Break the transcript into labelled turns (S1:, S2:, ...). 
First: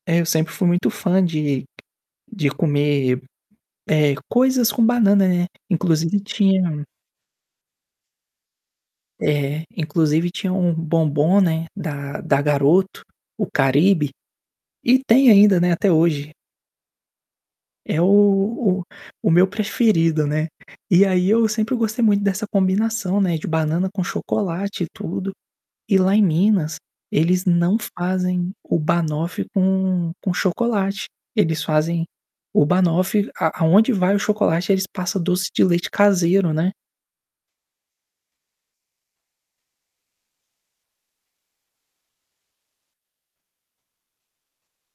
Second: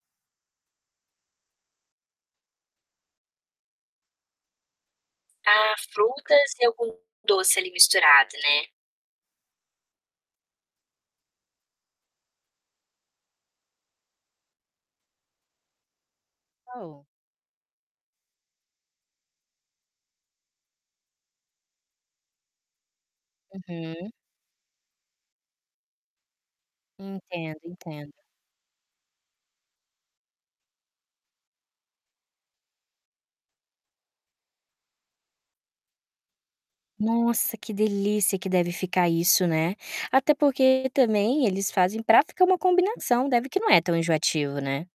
S1: Eu sempre fui muito fã de de comer, eh, coisas com banana, né.
S2: Ah,
S1: Inclusive
S2: frutas e
S1: tinha
S2: algum doce ali misturado, né.
S1: Eh, inclusive, tinha um bombom, né, da da Garoto, o Caribe. E tem ainda, né, até hoje.
S2: Ou.
S1: É o o o meu preferido, né. E aí eu sempre gostei muito dessa combinação, né, de banana com
S2: Uhum.
S1: chocolate e tudo. E lá em Minas, eles
S2: Entendo,
S1: não
S2: entendo.
S1: fazem o Banoffee com com chocolate, eles fazem o Banoffee a aonde vai o chocolate eles passa doce de leite caseiro, né.
S2: Nossa, que delícia que deve ficar isso, né. Até porque também eles fazem para ficar uma combinação, deve que não é tão enjoativo, né.